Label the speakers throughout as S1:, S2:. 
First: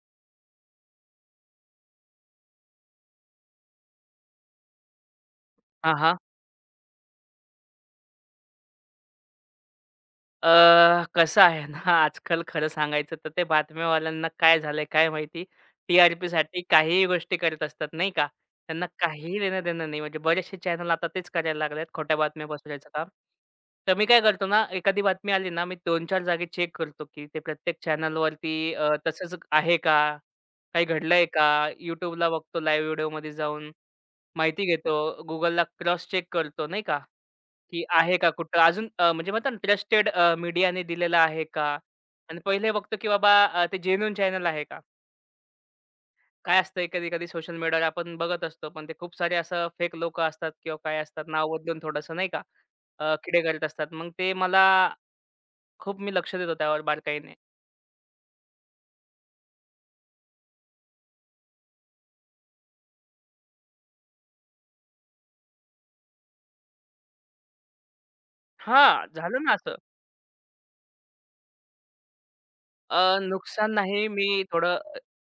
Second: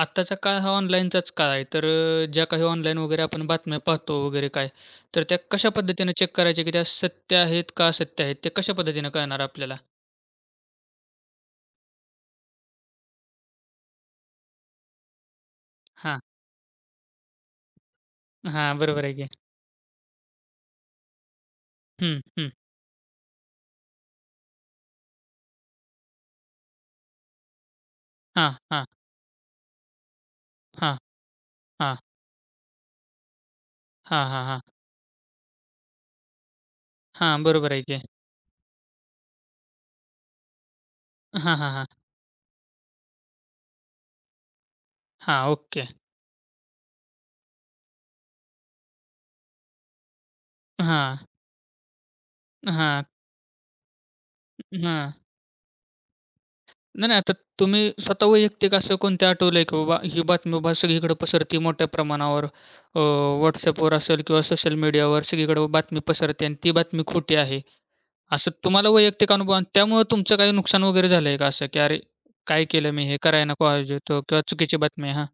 S1: आत्ताचा काळ हा ऑनलाईनचाच काळ आहे. तर ज्या काही ऑनलाईन वगैरे आपण बातम्या पाहतो वगैरे काय, तर त्या कशा
S2: हां,
S1: पद्धतीनं
S2: हां.
S1: चेक करायच्या, की त्या सत्य आहेत का असत्य आहेत? ते कशा पद्धतीनं कळणार आपल्याला?
S2: कसं आहे ना, आजकाल खरं सांगायचं तर ते बातम्यावाल्यांना काय झालंय काय माहिती?
S1: हां.
S2: टी-आर-पीसाठी काहीही गोष्टी करत असतात, नाही का?
S1: हां,
S2: त्यांना
S1: बरोबर आहे की.
S2: काहीही देणं-देणं नाही. म्हणजे बरेचसे चॅनल आता तेच करायला लागलेत, खोट्या
S1: हं,
S2: बातम्या
S1: हं.
S2: पसरवायचं काम. तर मी काय करतो ना, एखादी बातमी आली ना, मी 2-4 जागी चेक करतो, की ते प्रत्येक
S1: हां,
S2: चॅनलवरती
S1: हां,
S2: तसंच आहे का? काही
S1: हां,
S2: घडलंय का?
S1: हां.
S2: YouTubeला बघतो लाईव्ह व्हिडिओमध्ये जाऊन,
S1: हां, हां, हां.
S2: माहिती घेतो. Googleला क्रॉस चेक करतो, नाही का?
S1: हां, बरोबर आहे
S2: की
S1: की.
S2: आहे का कुठं? अजून म्हणजे म्हणतात ना ट्रस्टेड मीडियाने दिलेला आहे
S1: हां,
S2: का?
S1: हां, हां.
S2: आणि पहिले बघतो की बाबा ते जेन्युइन चॅनल आहे का?
S1: हां, ओके.
S2: काय असतंय कधी-कधी सोशल मीडियावर आपण बघत असतो, पण ते खूप सारे असं फेक लोकं असतात किंवा काय
S1: हां,
S2: असतात, नाव बदलून थोडंसं नाही का
S1: हां,
S2: किडे करत असतात. मग ते मला
S1: हां.
S2: खूप मी लक्ष देतो त्यावर
S1: नाही, नाही. आता
S2: बारकाईने.
S1: तुम्ही स्वतः वैयक्तिक असं कोणतं आठवलंय, की बाबा ही बातमी बाबा सगळीकडे पसरती मोठ्या प्रमाणावर, अ, WhatsAppवर असेल किंवा सोशल मीडियावर सगळीकडे बातमी पसरते आणि ती बातमी खोटी आहे. असं तुम्हाला
S2: हां,
S1: वैयक्तिक
S2: झालं ना
S1: अनुभव आणि
S2: असं.
S1: त्यामुळे तुमचं काही नुकसान वगैरे झालंय का असं, की "अरे, काय केलं मी हे? कराय नको
S2: नुकसान
S1: पाहिजे
S2: नाही,
S1: होतं"
S2: मी
S1: किंवा चुकीची
S2: थोडं
S1: बातमी आहे.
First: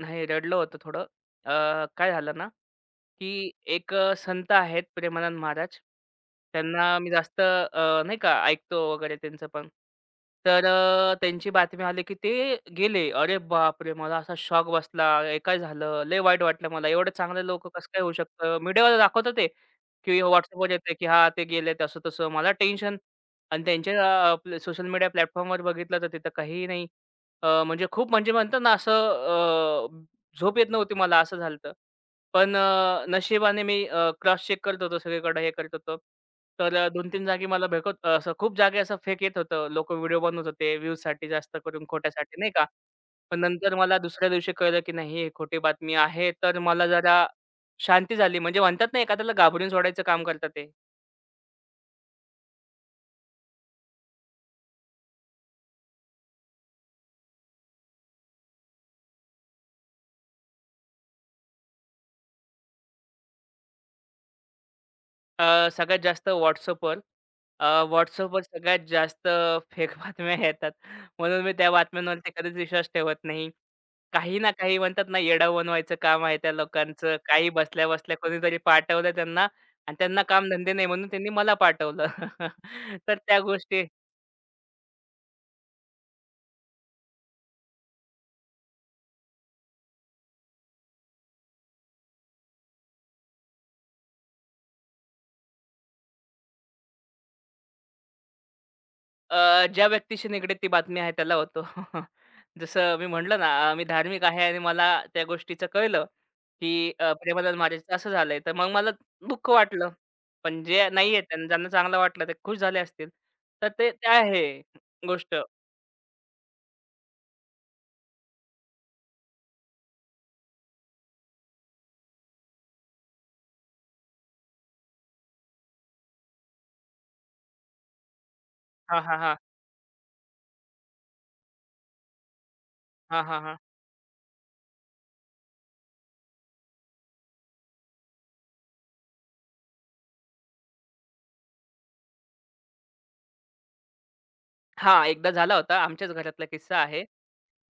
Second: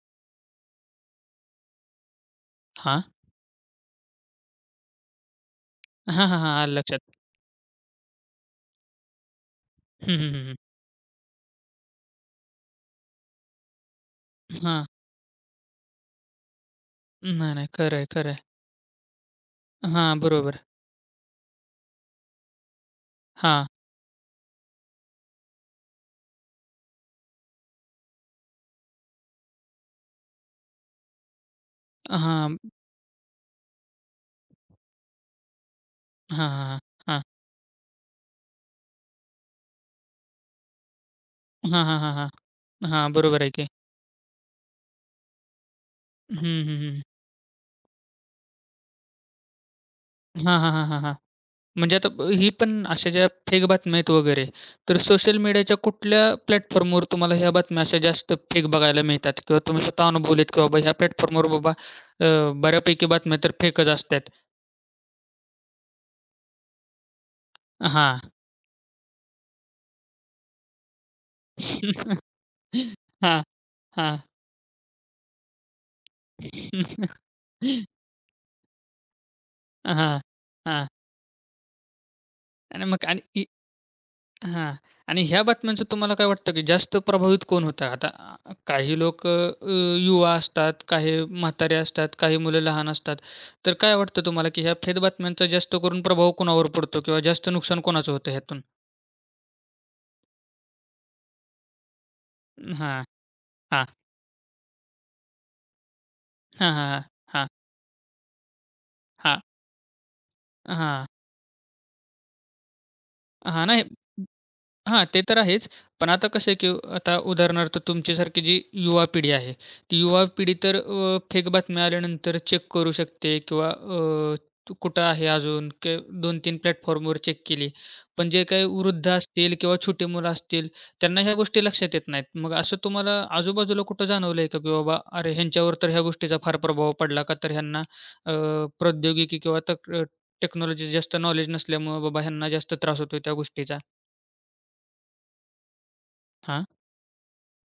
S2: नाही रडलं होतं थोडं. काय झालं ना
S1: हां,
S2: की एक संत आहेत प्रेमानंद महाराज.
S1: हां. हां, हां, आलं
S2: त्यांना मी
S1: लक्षात.
S2: जास्त नाही का ऐकतो वगैरे त्यांचं पण.
S1: हं, हं, हं, हं.
S2: तर त्यांची बातमी आली की ते गेले. अरे बापरे! मला असा शॉक
S1: हां.
S2: बसला. हे काय झालं? लय वाईट वाटलं मला. एवढं
S1: नाही,
S2: चांगलं
S1: नाही.
S2: लोकं कसं
S1: खरं
S2: काय
S1: आहे,
S2: होऊ
S1: खरं आहे.
S2: शकतं? मीडियावर दाखवतं ते,
S1: हां,
S2: की
S1: बरोबर.
S2: WhatsAppवर येते की हां, ते गेलेत असं-तसं. मला टेन्शन आणि त्यांच्या सोशल मीडिया प्लॅटफॉर्मवर बघितलं तर तिथं काहीही नाही. म्हणजे खूप म्हणजे म्हणतात ना असं झोप येत नव्हती मला असं झालतं. पण
S1: हां.
S2: नशिबाने मी क्रॉस चेक करत होतो सगळीकडे हे करत होतो.
S1: हां, हां,
S2: तर
S1: हां. हां.
S2: 2-3 जागी मला भेकत असं खूप जागी असं फेक येत होतं. लोकं व्हिडिओ बनवत होते व्ह्यूजसाठी जास्त
S1: हां,
S2: करून
S1: हां, हां, हां.
S2: खोट्यासाठी नाही का.
S1: हां,
S2: पण
S1: बरोबर आहे की.
S2: नंतर मला दुसऱ्या दिवशी कळलं की नाही ही खोटी बातमी आहे.
S1: हं,
S2: तर
S1: हं,
S2: मला
S1: हं.
S2: जरा शांती झाली. म्हणजे म्हणतात ना एखाद्याला घाबरून सोडायचं काम करतात
S1: हां,
S2: ते.
S1: हां, हां, हां, हां. म्हणजे आता ही पण अशा ज्या फेक बातम्या आहेत वगैरे, तर सोशल मीडियाच्या कुठल्या प्लॅटफॉर्मवर तुम्हाला ह्या बातम्या अशा जास्त फेक बघायला मिळतात? किंवा तुम्ही स्वतः अनुभवलेत की बाबा ह्या प्लॅटफॉर्मवर बाबा, अ, बऱ्यापैकी बातम्या तर फेकच असतात?
S2: सगळ्यात जास्त WhatsAppवर अ,
S1: हां.
S2: WhatsAppवर सगळ्यात जास्त फेक बातम्या येतात. म्हणून मी त्या बातम्यांवरती कधीच विश्वास ठेवत
S1: हां,
S2: नाही.
S1: हां.
S2: काही ना काही म्हणतात ना, येडं बनवायचं काम आहे त्या लोकांचं. काही बसल्या-बसल्या कोणीतरी पाठवलं त्यांना आणि
S1: हां,
S2: त्यांना कामधंदे नाही
S1: हां.
S2: म्हणून त्यांनी मला पाठवलं.
S1: आणि मग
S2: तर
S1: आणि
S2: त्या
S1: इ
S2: गोष्टी
S1: हां. आणि ह्या बातम्यांचं तुम्हाला काय वाटतं, की जास्त प्रभावित कोण होतं? आता काही लोक युवा असतात, काही म्हातारे असतात, काही मुलं लहान असतात. तर काय वाटतं तुम्हाला, की ह्या फेक बातम्यांचा जास्त करून प्रभाव कोणावर पडतो किंवा जास्त नुकसान कोणाचं होतं ह्यातून?
S2: ज्या व्यक्तीशी निगडीत ती बातमी आहे त्याला होतो. जसं
S1: हां,
S2: मी म्हटलं ना, मी
S1: हां.
S2: धार्मिक आहे आणि मला त्या गोष्टीचं कळलं.
S1: हां, हां,
S2: की
S1: हां.
S2: प्रेमानंद महाराजचं असं झालंय. तर मग मला
S1: हां, हां.
S2: दुःख वाटलं. पण जे
S1: हां.
S2: नाहीये त्यांना ज्यांना चांगलं वाटलं ते खुश झाले असतील.
S1: हां,
S2: तर
S1: नाही.
S2: ते ते आहे
S1: हां, ते
S2: गोष्ट.
S1: तर आहेच. पण आता कसं आहे, की आता उदाहरणार्थ तुमच्यासारखी जी युवा पिढी आहे, ती युवा पिढी तर फेक बातम्या आल्यानंतर चेक करू शकते किंवा, अ, तू कुठं आहे अजून के 2-3 प्लॅटफॉर्मवर चेक केली. पण जे काही
S2: हां,
S1: वृद्ध
S2: हां, हां.
S1: असतील किंवा छोटी मुलं असतील, त्यांना ह्या गोष्टी लक्षात येत नाहीत. मग असं तुम्हाला
S2: हां, हां, हां.
S1: आजूबाजूला कुठं जाणवलंय का, की बाबा अरे, ह्यांच्यावर तर ह्या गोष्टीचा फार प्रभाव पडला का, तर ह्यांना, अ, प्रौद्योगिकी किंवा टेक्नॉलॉजी जास्त नॉलेज नसल्यामुळं बाबा ह्यांना जास्त त्रास होतो त्या गोष्टीचा.
S2: हां, एकदा झाला होता आमच्याच घरातला
S1: हां,
S2: किस्सा आहे.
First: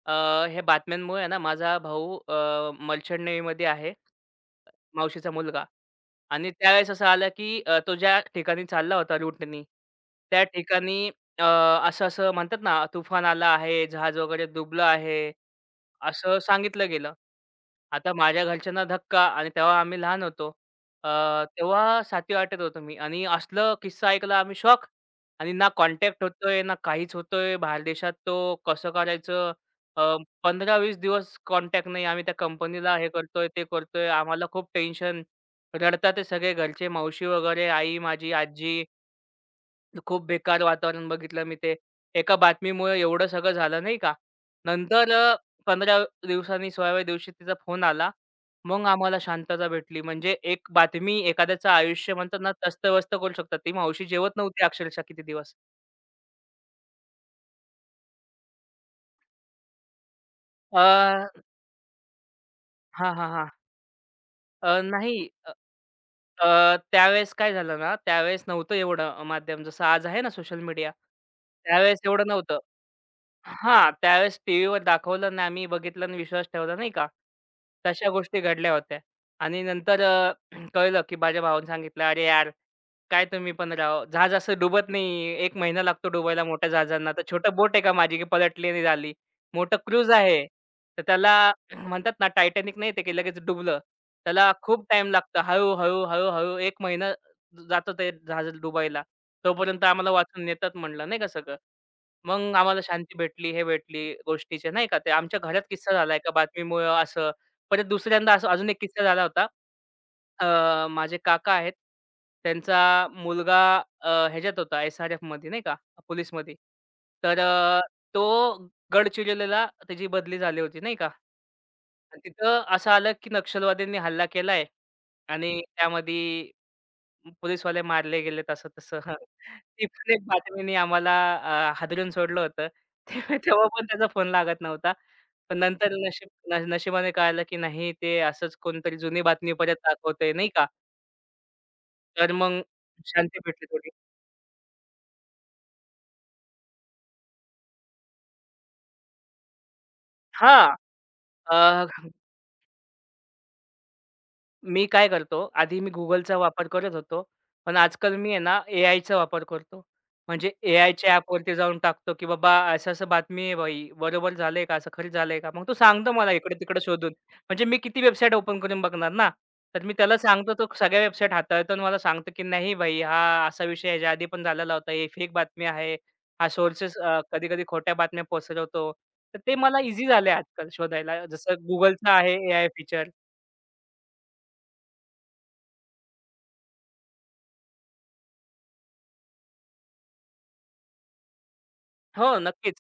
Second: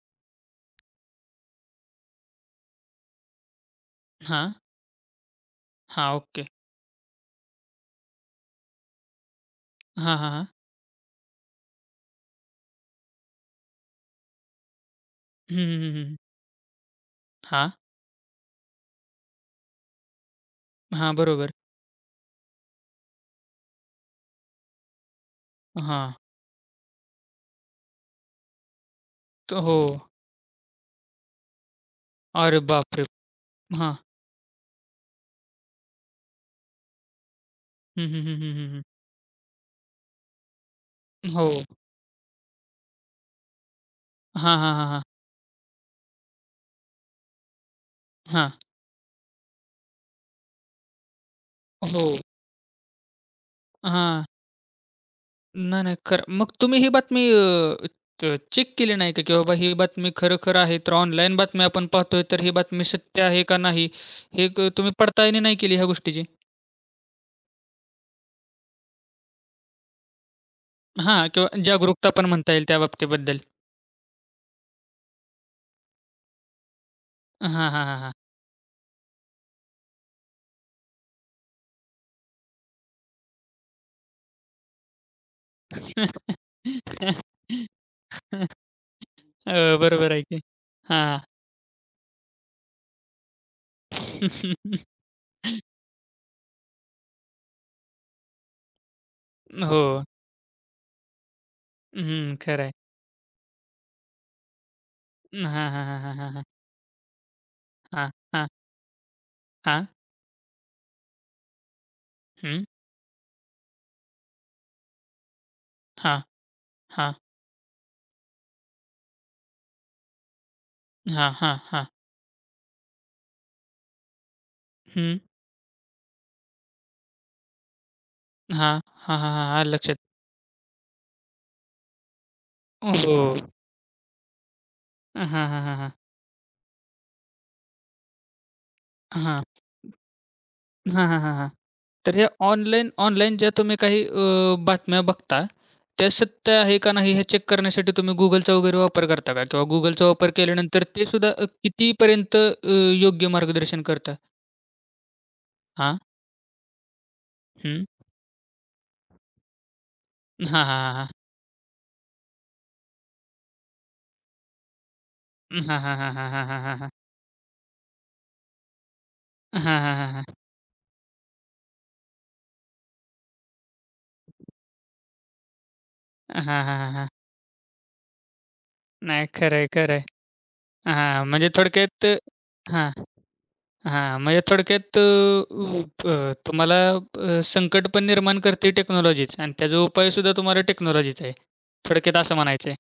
S2: अ, हे बातम्यांमुळे आहे ना माझा भाऊ मर्चंट नेव्हीमध्ये आहे,
S1: हां,
S2: मावशीचा मुलगा.
S1: हां, ओके.
S2: आणि त्यावेळेस असं आलं की तो ज्या ठिकाणी चालला होता रूटनी,
S1: हां, हां,
S2: त्या
S1: हां.
S2: ठिकाणी अ, असं-असं म्हणतात ना, तुफान आलं आहे, जहाज वगैरे डुबलं आहे.
S1: हं, हं, हं,
S2: असं सांगितलं गेलं.
S1: हां,
S2: आता माझ्या घरच्यांना धक्का आणि तेव्हा आम्ही लहान होतो. अ,
S1: हां, बरोबर.
S2: तेव्हा 7वी-8वीत होतो मी आणि असलं किस्सा ऐकला आम्ही शॉक आणि ना
S1: हां,
S2: कॉन्टॅक्ट होतोय, ना काहीच होतोय. बाहेर देशात तो कसं करायचं?
S1: तर हो.
S2: अ, 15-20 दिवस कॉन्टॅक्ट नाही. आम्ही त्या
S1: अरे
S2: कंपनीला
S1: बापरे!
S2: हे करतोय, ते
S1: हां.
S2: करतोय. आम्हाला खूप टेन्शन. रडतात ते सगळे घरचे, मावशी वगैरे, आई
S1: हं, हं,
S2: माझी,
S1: हं, हं, हं,
S2: आजी खूप बेकार वातावरण
S1: हं.
S2: बघितलं मी
S1: हो.
S2: ते. एका बातमीमुळे एवढं सगळं झालं नाही का.
S1: हां, हां, हां, हां.
S2: नंतर 15 दिवसांनी 16व्या दिवशी तिचा फोन आला.
S1: हां,
S2: मग आम्हाला शांतता भेटली. म्हणजे एक बातमी एखाद्याचं
S1: हो.
S2: आयुष्य म्हणतात ना तस्तव्यस्त करू शकतात. ती मावशी
S1: हां.
S2: जेवत नव्हती अक्षरशः किती दिवस.
S1: नाही, नाही, खरं. मग तुम्ही ही बातमी, अ, त चेक केली नाही का, की बाबा ही बातमी खरं-खरं आहे, तर ऑनलाईन
S2: हां,
S1: बातमी आपण पाहतोय, तर ही बातमी
S2: हां,
S1: सत्य आहे
S2: हां.
S1: का नाही, हे क तुम्ही
S2: नाही.
S1: पडताळणी
S2: अ,
S1: नाही केली ह्या गोष्टीची?
S2: अ, त्यावेळेस काय झालं ना, त्यावेळेस नव्हतं एवढं माध्यम जसं आज आहे ना सोशल मीडिया.
S1: हां, किंवा
S2: त्यावेळेस
S1: जागरूकता
S2: एवढं
S1: पण म्हणता
S2: नव्हतं.
S1: येईल त्या बाबतीबद्दल.
S2: हां, त्यावेळेस टीव्हीवर दाखवलं आणि आम्ही बघितलं आणि विश्वास ठेवला नाही का?
S1: हां, हां, हां,
S2: तशा
S1: हां.
S2: गोष्टी घडल्या होत्या. आणि नंतर कळलं की माझ्या भावाने सांगितलं, "अरे यार, काय तुम्ही पण राव, जहाज असं डुबत नाही. 1 महिना लागतो डुबायला मोठ्या जहाजांना. तर छोटं बोट आहे का माझी की पलटली आणि झाली. मोठं
S1: हो,
S2: क्रूझ
S1: बरोबर आहे की.
S2: आहे. तर
S1: हां.
S2: त्याला" म्हणतात ना टायटॅनिक नाही ते की लगेच डुबलं. त्याला खूप टाईम लागतो. हळू, हळू, हळू, हळू 1 महिना जातो ते जहाज डुबायला.
S1: हो.
S2: तोपर्यंत आम्हाला वाचून नेतात म्हटलं नाही का सगळं.
S1: हं,
S2: मग
S1: खरं आहे.
S2: आम्हाला शांती भेटली, हे भेटली गोष्टीचे नाही का ते आमच्या घरात
S1: हां, हां,
S2: किस्सा झाला
S1: हां,
S2: एका
S1: हां, हां,
S2: बातमीमुळं असं. परत
S1: हां,
S2: दुसऱ्यांदा असं
S1: हां,
S2: अजून एक किस्सा झाला होता.
S1: हां,
S2: माझे काका आहेत.
S1: हं,
S2: त्यांचा मुलगा ह्याच्यात होता एस-आर-एफमध्ये नाही का
S1: हां,
S2: पोलिसमध्ये.
S1: हां,
S2: तर तो गडचिरोलीला त्याची बदली झाली होती नाही का?
S1: हां, हां, हां,
S2: आणि तिथं असं आलं, की नक्षलवाद्यांनी हल्ला केलाय
S1: हं,
S2: आणि त्यामध्ये पोलिसवाले मारले गेलेत
S1: हां,
S2: असं-तसं.
S1: हां, हां, हां, हां,
S2: ती
S1: लक्षात.
S2: पण एक बातमीने आम्हाला हादरून सोडलं होतं.
S1: हो.
S2: ते तेव्हा पण त्याचा फोन लागत नव्हता.
S1: हां, हां,
S2: पण
S1: हां, हां,
S2: नंतर नशीब नशिबाने कळालं, की नाही ते असंच कोणतरी जुनी
S1: हां.
S2: बातमी परत दाखवतंय नाही का?
S1: हां, हां, हां, हां. तर हे
S2: तर मग
S1: ऑनलाईन ऑनलाईन
S2: शांती
S1: ज्या
S2: भेटली
S1: तुम्ही
S2: थोडी.
S1: काही, बातम्या बघता, त्या सत्य आहे का नाही हे चेक करण्यासाठी तुम्ही Googleचा वगैरे वापर करता का? किंवा Googleचा वापर
S2: हां.
S1: केल्यानंतर ते सुद्धा, कितीपर्यंत योग्य मार्गदर्शन करतं?
S2: मी काय करतो, आधी मी
S1: हां,
S2: Googleचा वापर करत होतो. पण
S1: हं.
S2: आजकाल मी आहे ना, एआयचा वापर करतो. म्हणजे
S1: हां, हां, हां, हां.
S2: एआयच्या ॲपवरती जाऊन टाकतो, की बाबा असं-असं बातमी आहे भाई, बरोबर झालंय का? असं खरं झालंय का?
S1: हां,
S2: मग तो
S1: हां,
S2: सांगतो
S1: हां, हां,
S2: मला
S1: हां, हां,
S2: इकडं-तिकडं
S1: हां.
S2: शोधून. म्हणजे मी किती वेबसाईट ओपन करून बघणार ना.
S1: हां, हां,
S2: तर मी
S1: हां,
S2: त्याला
S1: हां.
S2: सांगतो, तो सगळ्या वेबसाईट हाताळतो आणि मला सांगतो, की "नाही भाई, हा असा विषय ह्याच्या आधी पण झालेला होता. हे फेक बातमी आहे.
S1: हां,
S2: हा
S1: हां, हां,
S2: सोर्सेस
S1: हां.
S2: कधी-कधी खोट्या बातम्या पसरवतो."
S1: नाही,
S2: तर ते
S1: खरं आहे,
S2: मला
S1: खरं आहे.
S2: ईझी झालंय आजकाल शोधायला.
S1: हां, म्हणजे
S2: जसं
S1: थोडक्यात
S2: Googleचं आहे एआय
S1: हां.
S2: फीचर.
S1: हां, म्हणजे थोडक्यात, अ, अ, तुम्हाला अ, संकट पण निर्माण करते टेक्नॉलॉजीच आणि त्याचा उपायसुद्धा तुम्हाला टेक्नॉलॉजीच आहे. थोडक्यात असं
S2: हो,
S1: म्हणायचं
S2: नक्कीच.
S1: आहे.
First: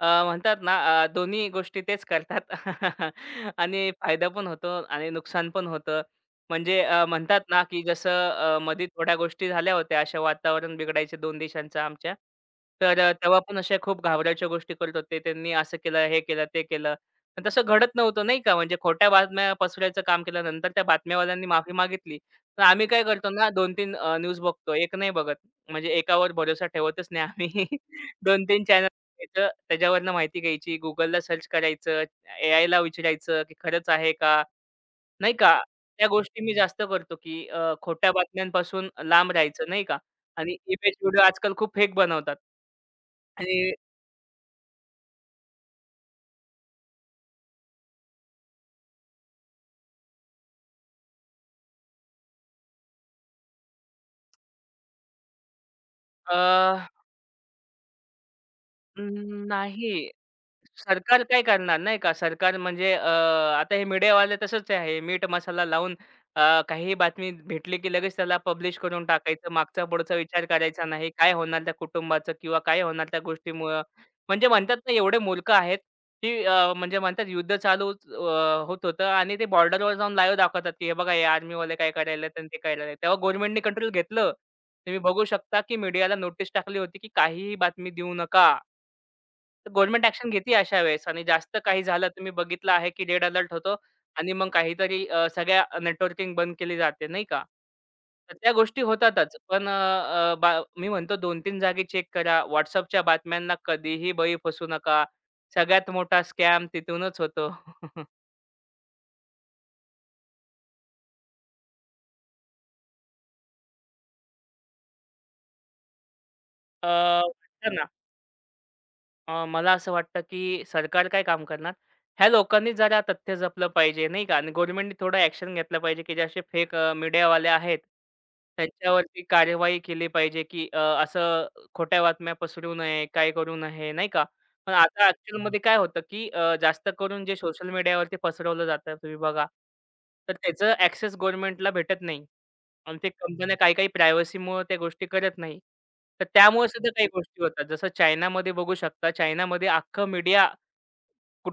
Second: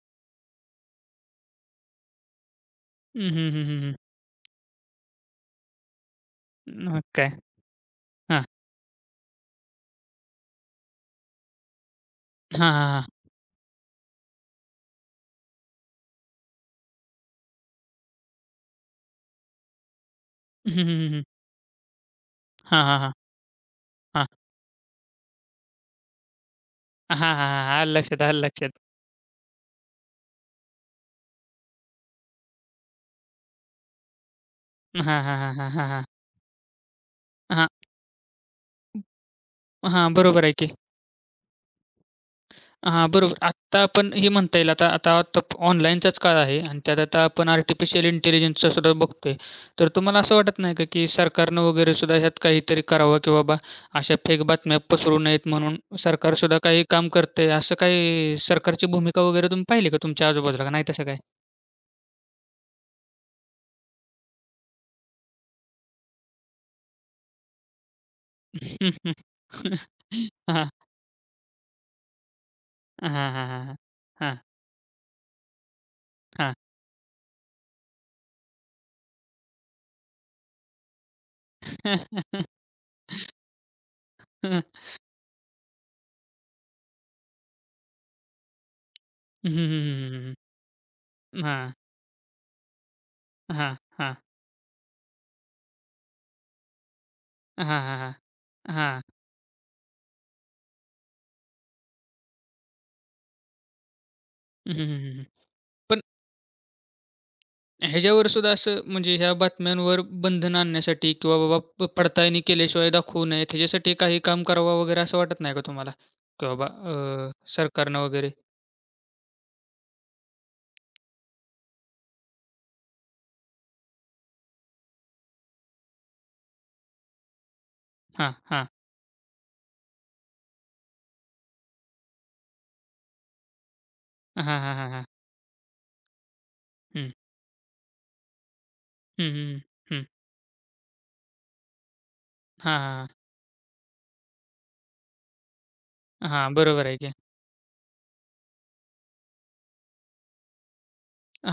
S2: म्हणतात ना दोन्ही गोष्टी तेच करतात
S1: हं, हं, हं, हं,
S2: आणि
S1: हं.
S2: फायदा पण होतो आणि नुकसान पण होतं. म्हणजे
S1: मग काय?
S2: म्हणतात ना, की जसं
S1: हां.
S2: मध्ये थोड्या गोष्टी झाल्या होत्या अशा वातावरण बिघडायच्या 2 देशांचं आमच्या.
S1: हां, हां,
S2: तर
S1: हां.
S2: तेव्हा पण अशा खूप घाबरायच्या गोष्टी करत होते. त्यांनी असं केलं, हे केलं, ते केलं. पण तसं घडत नव्हतं नाही का. म्हणजे खोट्या बातम्या पसरायचं काम केलं. नंतर
S1: हं,
S2: त्या
S1: हं, हं, हं.
S2: बातम्यावाल्यांनी माफी मागितली. तर
S1: हां,
S2: आम्ही
S1: हां,
S2: काय
S1: हां.
S2: करतो ना 2-3
S1: हां.
S2: न्यूज बघतो. एक नाही बघत. म्हणजे एकावर भरोसा ठेवतच
S1: हां,
S2: नाही
S1: हां,
S2: आम्ही.
S1: हां. आलं लक्षात, आलं
S2: 2-3
S1: लक्षात.
S2: चॅनल बघायचं. त्याच्यावरनं माहिती घ्यायची. Googleला सर्च करायचं. एआयला विचारायचं, की खरंच आहे का?
S1: हां,
S2: नाही
S1: हां, हां,
S2: का?
S1: हां, हां, हां.
S2: त्या गोष्टी मी जास्त करतो, की खोट्या बातम्यांपासून लांब राहायचं नाही
S1: हां,
S2: का?
S1: हां, बरोबर आहे
S2: आणि
S1: की.
S2: इमेज व्हिडिओ आजकाल खूप फेक बनवतात.
S1: हां, बरोबर.
S2: आणि
S1: आत्ता आपण हे म्हणता येईल आता आता आता ऑनलाईनचाच काळ आहे आणि त्यात आता आपण आर्टिफिशियल इंटेलिजन्सचा सुद्धा बघतोय. तर तुम्हाला असं वाटत नाही का, की सरकारनं वगैरे सुद्धा ह्यात काहीतरी करावं, की बाबा अशा फेक बातम्या पसरू नयेत म्हणून
S2: अ,
S1: सरकार सुद्धा काही काम करतंय, असं काही सरकारची भूमिका वगैरे तुम्ही पाहिली का
S2: नाही.
S1: तुमच्या आजूबाजूला का नाही तसं काय?
S2: सरकार काय करणार नाही का? सरकार म्हणजे आता हे मीडियावाले तसंच आहे. मीठ मसाला लावून काहीही बातमी भेटली की लगेच त्याला पब्लिश
S1: हं,
S2: करून
S1: हं.
S2: टाकायचं. मागचा-पुढचा विचार
S1: हां.
S2: करायचा नाही. काय होणार त्या कुटुंबाचं किंवा काय होणार
S1: हां,
S2: त्या
S1: हां, हां, हां.
S2: गोष्टीमुळं.
S1: हां,
S2: म्हणजे म्हणतात ना एवढे मूर्ख आहेत की म्हणजे म्हणतात युद्ध चालू होत होतं आणि ते बॉर्डरवर जाऊन लाईव्ह दाखवतात की हे बघा हे आर्मीवाले काय करायलेत ते काय करायलेत. तेव्हा गव्हर्नमेंटनी कंट्रोल घेतलं.
S1: हां.
S2: तुम्ही बघू शकता, की मीडियाला नोटीस टाकली होती, की काहीही बातमी देऊ नका.
S1: हं, हं,
S2: तर गव्हर्नमेंट
S1: हं, हं,
S2: ॲक्शन
S1: हं.
S2: घेते अशा वेळेस आणि जास्त
S1: हां,
S2: काही झालं तुम्ही बघितलं आहे, की रेड अलर्ट
S1: हां,
S2: होतो
S1: हां.
S2: आणि मग काहीतरी सगळ्या नेटवर्किंग बंद केली जाते नाही का?
S1: हां, हां, हां.
S2: तर त्या गोष्टी
S1: हां.
S2: होतातच. पण अ, अ, बा मी म्हणतो 2-3 जागी चेक करा. WhatsAppच्या बातम्यांना कधीही बळी फसू
S1: हं, हं,
S2: नका.
S1: हं, हं.
S2: सगळ्यात
S1: पण
S2: मोठा स्कॅम तिथूनच होतो.
S1: ह्याच्यावर सुद्धा असं म्हणजे ह्या बातम्यांवर बंधन आणण्यासाठी किंवा बाबा पडताळणी केल्याशिवाय दाखवू नये, त्याच्यासाठी काही काम करावं वगैरे असं वाटत नाही का तुम्हाला? की बाबा,
S2: अ, वाटतं ना
S1: सरकारनं वगैरे
S2: मला असं वाटतं, की सरकार काय काम करणार? ह्या लोकांनी जरा तथ्य जपलं पाहिजे, नाही का? आणि गव्हर्नमेंटनी थोडं ॲक्शन घेतलं पाहिजे, की जे असे फेक मीडियावाले आहेत,
S1: हां, हां.
S2: त्यांच्यावरती कार्यवाही केली पाहिजे, की असं खोट्या बातम्या पसरवू नये, काय करू नये, नाही का?
S1: हां,
S2: पण
S1: हां, हां,
S2: आता
S1: हां.
S2: हं. ॲक्चुअलमध्ये काय होतं, की जास्त
S1: हं.
S2: करून जे सोशल मीडियावरती पसरवलं जातं, तुम्ही
S1: हं,
S2: बघा,
S1: हं, हं.
S2: तर त्याचं ॲक्सेस गव्हर्नमेंटला भेटत नाही.
S1: हां,
S2: आणि ते
S1: हां,
S2: कंपन्या काही काही प्रायव्हसीमुळे त्या गोष्टी करत नाही. तर
S1: हां. हां,
S2: त्यामुळे
S1: बरोबर
S2: सुद्धा
S1: आहे
S2: काही
S1: की.
S2: गोष्टी होतात. जसं चायनामध्ये बघू शकता. चायनामध्ये अख्खं मीडिया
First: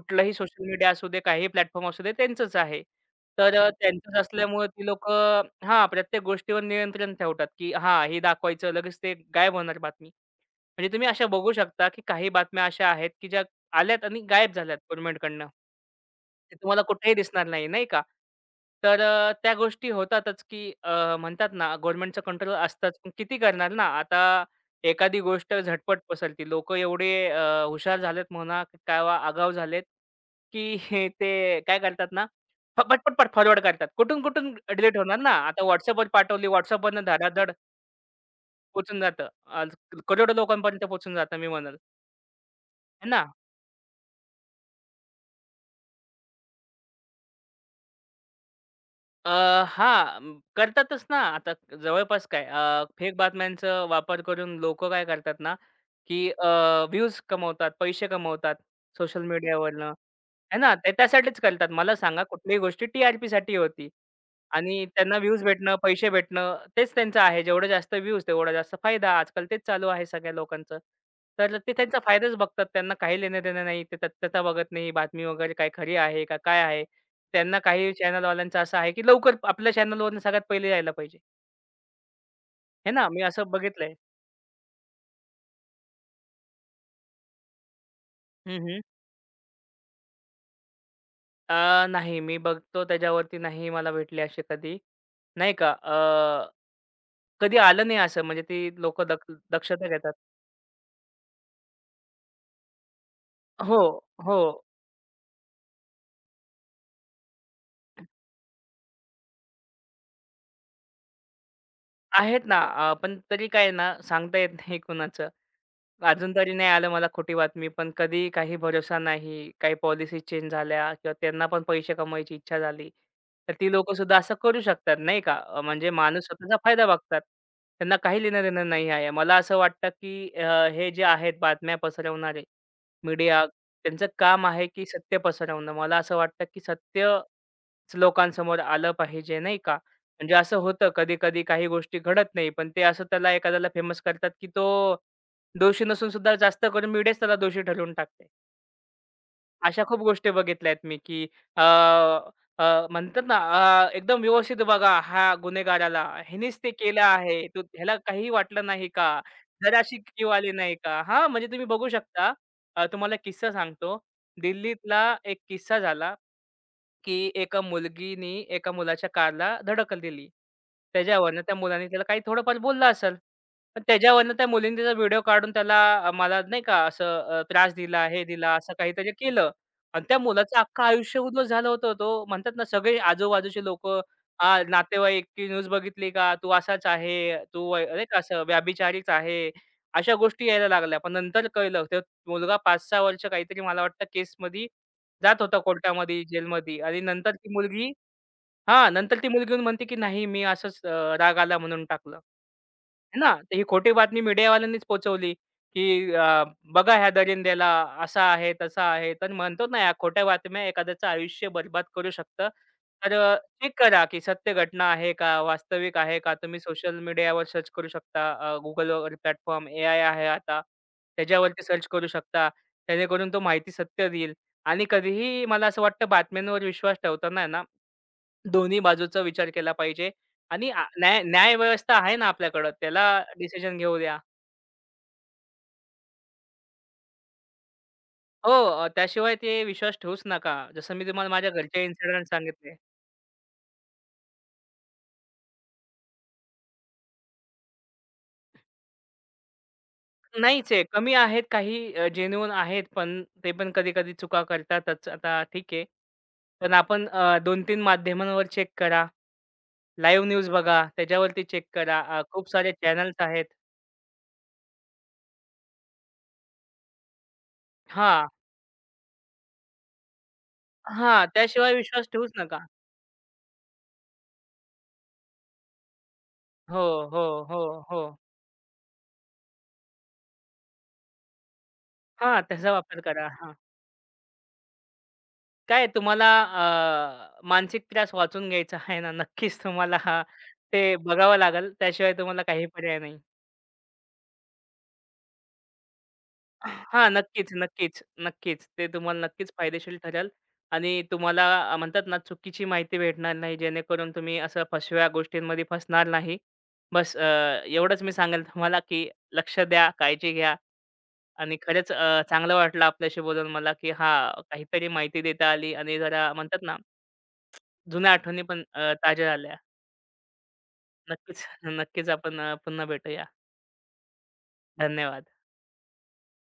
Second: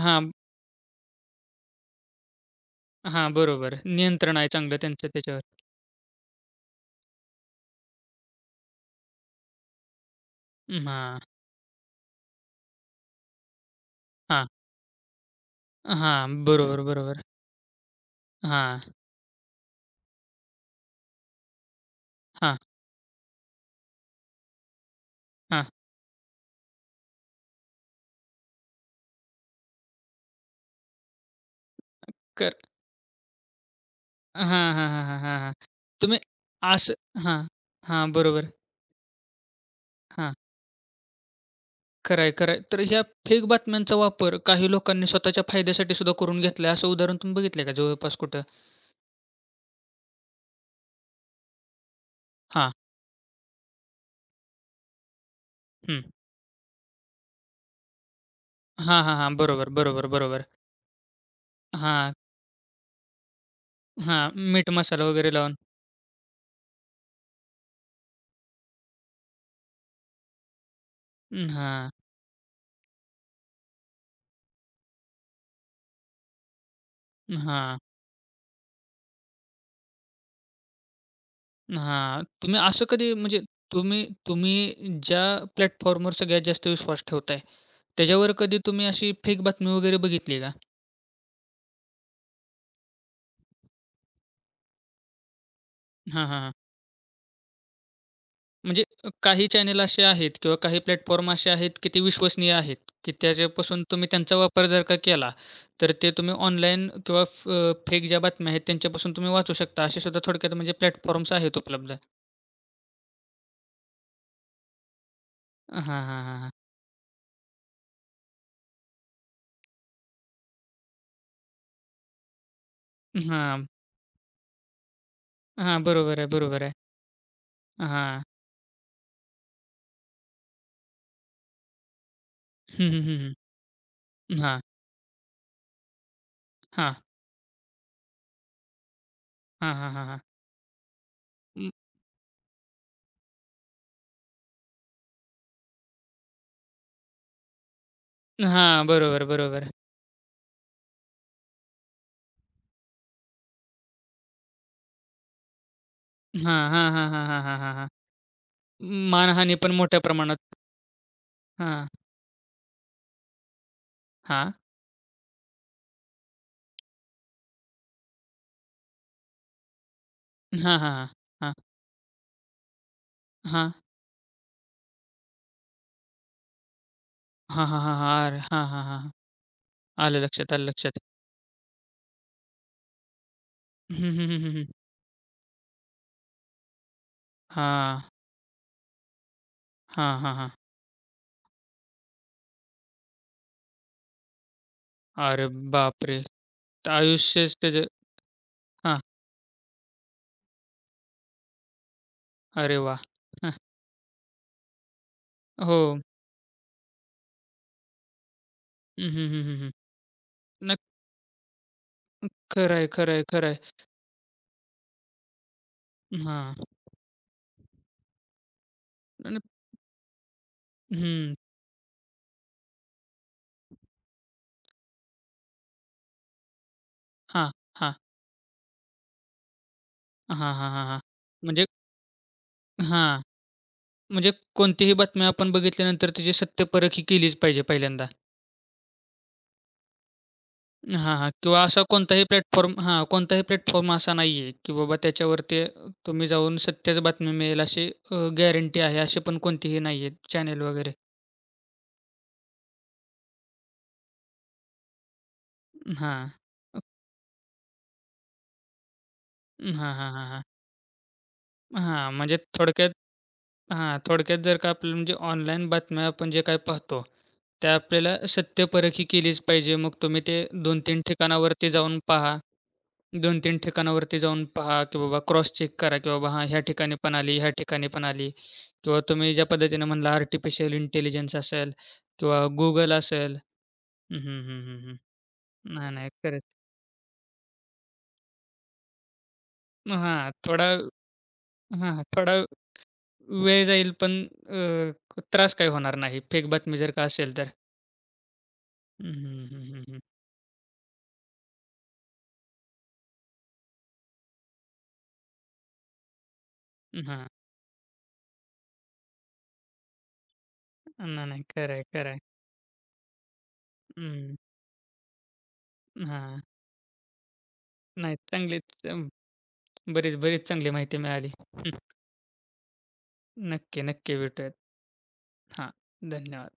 S1: हां,
S2: सोशल मीडिया असू दे, काही प्लॅटफॉर्म असू दे त्यांचंच आहे.
S1: हां.
S2: तर
S1: बरोबर.
S2: त्यांचंच
S1: नियंत्रण आहे
S2: असल्यामुळे
S1: चांगलं
S2: ती
S1: त्यांचं त्याच्यावर.
S2: लोकं हां, प्रत्येक गोष्टीवर नियंत्रण ठेवतात, की हां, हे दाखवायचं लगेच ते गायब होणार बातमी.
S1: हं,
S2: म्हणजे तुम्ही
S1: हां,
S2: अशा बघू शकता, की काही बातम्या अशा आहेत, की ज्या आल्यात आणि
S1: हां.
S2: गायब झाल्यात गव्हर्नमेंटकडनं.
S1: हां.
S2: ते तुम्हाला
S1: बरोबर,
S2: कुठेही
S1: बरोबर.
S2: दिसणार नाही, नाही का?
S1: हां,
S2: तर त्या गोष्टी होतातच, की म्हणतात ना गव्हर्नमेंटचं कंट्रोल
S1: हां,
S2: असतंच. पण किती करणार ना? आता एखादी गोष्ट
S1: हां.
S2: झटपट पसरती. लोकं एवढे हुशार झालेत म्हणा किंवा आगाऊ झालेत, की ते काय करतात ना,
S1: कर
S2: पटपट फॉरवर्ड करतात.
S1: हां,
S2: कुठून-कुठून
S1: हां, हां,
S2: डिलीट होणार
S1: हां,
S2: ना?
S1: हां, हां.
S2: आता WhatsAppवर
S1: तुम्ही
S2: पाठवली.
S1: असं
S2: WhatsAppवरनं
S1: हां,
S2: धडाधड
S1: हां. बरोबर.
S2: पोहचून जातं. आज करोडो लोकांपर्यंत पोहचून जातं मी म्हणेल,
S1: खरं आहे, खरं आहे. तर ह्या
S2: है ना?
S1: फेक बातम्यांचा वापर काही लोकांनी स्वतःच्या फायद्यासाठी सुद्धा करून घेतलाय, असं उदाहरण तुम्ही बघितलंय का जवळपास कुठं?
S2: अ, हां, करतातच ना. आता जवळपास काय
S1: हां,
S2: फेक बातम्यांचा वापर करून लोकं काय करतात ना,
S1: हं.
S2: की व्ह्यूज कमवतात, पैसे कमवतात
S1: हां, हां,
S2: सोशल
S1: हां. बरोबर,
S2: मीडियावरनं.
S1: बरोबर, बरोबर.
S2: आहे ना? ते त्यासाठीच करतात. मला
S1: हां,
S2: सांगा कुठलीही गोष्टी टी-आर-पीसाठी होती
S1: हां. मीठ
S2: आणि
S1: मसाला
S2: त्यांना
S1: वगैरे
S2: व्ह्यूज
S1: लावून.
S2: भेटणं, पैसे भेटणं तेच त्यांचं आहे. जेवढे जास्त व्ह्यूज तेवढा जास्त फायदा. आजकाल तेच चालू आहे सगळ्या लोकांचं.
S1: अं,
S2: तर ते
S1: हां,
S2: त्यांचा फायदाच बघतात. त्यांना काही लेणं-देणं नाही. ते तत्त्वता बघत नाही. बातमी वगैरे काय खरी आहे का काय आहे? त्यांना
S1: हां,
S2: काही चॅनलवाल्यांचं असं आहे, की लवकर आपल्या चॅनलवरून सगळ्यात पहिले यायला पाहिजे.
S1: हां. तुम्ही असं
S2: हे ना,
S1: कधी
S2: मी
S1: म्हणजे
S2: असं बघितलंय.
S1: तुम्ही तुम्ही ज्या प्लॅटफॉर्मवर सगळ्यात जास्त विश्वास ठेवताय, त्याच्यावर कधी
S2: हं, हं.
S1: तुम्ही अशी फेक बातमी वगैरे बघितली का?
S2: नाही मी बघतो त्याच्यावरती नाही मला भेटले असे कधी. नाही का
S1: हां, हां, हां.
S2: कधी आलं नाही असं म्हणजे ती
S1: म्हणजे,
S2: लोकं
S1: काही चॅनल
S2: दक्षता
S1: असे
S2: घेतात.
S1: आहेत किंवा काही प्लॅटफॉर्म असे आहेत, की ते विश्वसनीय आहेत, की
S2: हो,
S1: त्याच्यापासून तुम्ही त्यांचा
S2: हो.
S1: वापर जर का केला, तर ते तुम्ही ऑनलाईन किंवा फेक ज्या बातम्या आहेत त्यांच्यापासून तुम्ही वाचू शकता. असे सुद्धा थोडक्यात म्हणजे प्लॅटफॉर्म्स आहेत उपलब्ध.
S2: आहेत ना पण तरी काय आहे ना, सांगता येत नाही कुणाचं.
S1: हां, हां, हां,
S2: अजून
S1: हां.
S2: तरी नाही आलं मला खोटी बातमी, पण कधी काही भरोसा नाही. काही पॉलिसी चेंज झाल्या किंवा त्यांना पण पैसे कमवायची इच्छा झाली. तर
S1: हां,
S2: ती लोकंसुद्धा असं करू शकतात नाही का.
S1: हां.
S2: म्हणजे
S1: बरोबर
S2: माणूस
S1: आहे,
S2: स्वतःचा
S1: बरोबर आहे.
S2: फायदा बघतात. त्यांना काही
S1: हां.
S2: लेणं-देणं नाही आहे. मला असं वाटतं, की हे जे आहेत बातम्या पसरवणारे,
S1: हं, हं, हं, हं.
S2: मीडिया त्यांचं काम
S1: हां,
S2: आहे, की सत्य पसरवणं. मला असं वाटतं, की
S1: हां.
S2: सत्य लोकांसमोर आलं पाहिजे नाही का.
S1: हां, हां, हां, हां.
S2: म्हणजे असं होतं कधी-कधी काही गोष्टी घडत नाही, पण ते असं त्याला एखाद्याला फेमस करतात, की तो दोषी नसून सुद्धा जास्त करून मीडियाच त्याला दोषी ठरवून टाकते.
S1: अं, हां. बरोबर, बरोबर.
S2: अशा खूप गोष्टी बघितल्यात मी, की अ, अ, म्हणतात ना एकदम व्यवस्थित बघा ह्या गुन्हेगाराला, ह्यानेच
S1: हां,
S2: ते
S1: हां,
S2: केलं
S1: हां, हां,
S2: आहे.
S1: हां, हां,
S2: तो
S1: हां, हां.
S2: ह्याला काहीही वाटलं नाही का?
S1: मानहानी पण
S2: जराशी
S1: मोठ्या
S2: कीव आली
S1: प्रमाणात
S2: नाही का? हां, म्हणजे तुम्ही बघू शकता. तुम्हाला किस्सा सांगतो.
S1: हां.
S2: दिल्लीतला एक किस्सा झाला. की एका मुलगीनी एका मुलाच्या कारला धडकल दिली.
S1: हां, हां, हां.
S2: त्याच्यावरनं त्या मुलाने त्याला काही थोडंफार बोलला असेल.
S1: हां, हां.
S2: पण त्याच्यावरनं त्या मुलीने त्याचा व्हिडिओ काढून त्याला मला नाही का असं
S1: हां,
S2: त्रास
S1: हां, हां,
S2: दिला, हे
S1: हां. अरे
S2: दिला,
S1: हां,
S2: असं
S1: हां,
S2: काहीतरी
S1: हां.
S2: केलं. आणि त्या
S1: आलं लक्षात,
S2: मुलाचं
S1: आलं
S2: अख्खं
S1: लक्षात.
S2: आयुष्य उद्ध्वस्त झालं होतं. तो म्हणतात ना सगळे आजूबाजूचे
S1: हं,
S2: लोकं,
S1: हं, हं, हं,
S2: "आ,
S1: हं.
S2: नातेवाईक की न्यूज बघितली का? तू असाच आहे. तू
S1: हां.
S2: नाही का असं व्याभिचारीच आहे." अशा
S1: हां, हां,
S2: गोष्टी
S1: हां.
S2: यायला लागल्या. पण नंतर कळलं, तो मुलगा 5-6 वर्ष काहीतरी मला वाटतं केसमध्ये जात
S1: अरे
S2: होता
S1: बापरे!
S2: कोर्टामध्ये, जेलमध्ये
S1: तर
S2: आणि नंतर ती
S1: आयुष्यच त्याचं
S2: मुलगी हां,
S1: हां.
S2: नंतर ती मुलगी येऊन म्हणते, की "नाही, मी असंच राग आला म्हणून टाकलं." है
S1: अरे वाह!
S2: ना?
S1: हं,
S2: तर ही खोटी बातमी मीडियावाल्यांनीच पोहोचवली,
S1: हो.
S2: की "बघा ह्या दरिंद्याला असा आहे, तसा
S1: हं,
S2: आहे."
S1: हं,
S2: तर
S1: हं, हं,
S2: म्हणतो
S1: हं.
S2: ना, या खोट्या बातम्या
S1: नाही,
S2: एखाद्याचं आयुष्य बरबाद करू शकतं.
S1: खरं आहे, खरं
S2: तर
S1: आहे, खरं
S2: चेक
S1: आहे.
S2: करा, की सत्य घटना आहे का? वास्तविक आहे का?
S1: हां.
S2: तुम्ही सोशल मीडियावर सर्च करू शकता. Google वगैरे
S1: आणि
S2: प्लॅटफॉर्म, एआय आहे आता,
S1: हं.
S2: त्याच्यावरती सर्च करू शकता. जेणेकरून तो माहिती सत्य देईल आणि कधीही मला असं वाटतं, बातम्यांवर विश्वास ठेवताना आहे
S1: हां,
S2: ना
S1: हां.
S2: दोन्ही बाजूचा विचार केला पाहिजे
S1: हां, हां,
S2: आणि
S1: हां, हां. म्हणजे
S2: न्यायव्यवस्था आहे ना आपल्याकडं, त्याला
S1: हां.
S2: डिसिजन घेऊ द्या.
S1: म्हणजे कोणतीही बातमी आपण बघितल्यानंतर त्याची सत्यपरखी केलीच पाहिजे पहिल्यांदा.
S2: हो, त्याशिवाय ते विश्वास ठेवूच नका. जसं मी
S1: हां,
S2: तुम्हाला
S1: हां.
S2: माझ्या
S1: किंवा असा
S2: घरचे
S1: कोणताही
S2: इन्सिडेंट सांगितले.
S1: प्लॅटफॉर्म हां, कोणताही प्लॅटफॉर्म असा नाहीये, की बाबा त्याच्यावरती, तुम्ही जाऊन सत्याच बातमी मिळेल अशी, गॅरंटी आहे, अशी पण कोणतीही नाहीये चॅनेल
S2: नाहीच आहे.
S1: वगैरे.
S2: कमी आहेत काही आहेत, पण ते पण कधी-कधी चुका करतातच. आता ठीक आहे.
S1: हां.
S2: पण
S1: अ,
S2: आपण 2-3 माध्यमांवर चेक करा.
S1: हां, हां,
S2: लाईव्ह
S1: हां, हां.
S2: न्यूज बघा, त्याच्यावरती चेक करा.
S1: हां, म्हणजे
S2: खूप सारे
S1: थोडक्यात
S2: चॅनल्स आहेत.
S1: हां, थोडक्यात जर का आपल्याला म्हणजे ऑनलाईन बातम्या आपण जे काही पाहतो, त्या आपल्याला
S2: हां,
S1: सत्यपरखी केलीच पाहिजे. मग तुम्ही ते 2 तीन
S2: हां.
S1: ठिकाणावरती
S2: त्याशिवाय
S1: जाऊन
S2: विश्वास ठेवूच
S1: पहा.
S2: नका.
S1: 2-3 ठिकाणावरती जाऊन पहा, की बाबा क्रॉस चेक करा, की बाबा हां, ह्या
S2: हो,
S1: ठिकाणी पण
S2: हो,
S1: आली, ह्या
S2: हो,
S1: ठिकाणी
S2: हो.
S1: पण आली किंवा तुम्ही ज्या पद्धतीने म्हणला आर्टिफिशियल इंटेलिजन्स असेल किंवा
S2: हां, त्याचा
S1: Google
S2: वापर करा.
S1: असेल.
S2: हां.
S1: हं, हं, हं, हं, हं.
S2: काय
S1: नाही, नाही.
S2: तुम्हाला
S1: खरंच.
S2: मानसिक त्रास वाचून घ्यायचा आहे ना, नक्कीच तुम्हाला हां,
S1: हां, थोडा
S2: ते बघावं लागेल.
S1: हां,
S2: त्याशिवाय
S1: थोडा
S2: तुम्हाला काही पर्याय नाही.
S1: वेळ जाईल पण, त्रास काही होणार नाही. फेक बातमी जर का
S2: हां,
S1: असेल तर.
S2: नक्कीच, नक्कीच, नक्कीच. ते
S1: हं,
S2: तुम्हाला
S1: हं,
S2: नक्कीच
S1: हं, हं,
S2: फायदेशीर
S1: हं.
S2: ठरेल आणि तुम्हाला म्हणतात ना, चुकीची माहिती भेटणार नाही, जेणेकरून तुम्ही असं फसव्या गोष्टींमध्ये फसणार नाही. बस
S1: हां.
S2: एवढंच मी सांगेल तुम्हाला, की लक्ष द्या, काळजी घ्या
S1: नाही, नाही.
S2: आणि
S1: खरं आहे,
S2: खरंच
S1: खरं आहे.
S2: चांगलं वाटलं आपल्याशी बोलून मला, की
S1: हं.
S2: हां, काहीतरी माहिती देता आली आणि जरा
S1: हां.
S2: म्हणतात ना, जुन्या
S1: नाही,
S2: आठवणी पण
S1: चांगलीच अं,
S2: ताज्या झाल्या.
S1: बरीच, बरीच चांगली माहिती मिळाली.
S2: नक्कीच,
S1: हं.
S2: नक्कीच आपण पुन्हा भेटूया.
S1: नक्की, नक्की भेटूयात.
S2: धन्यवाद.
S1: हां, धन्यवाद.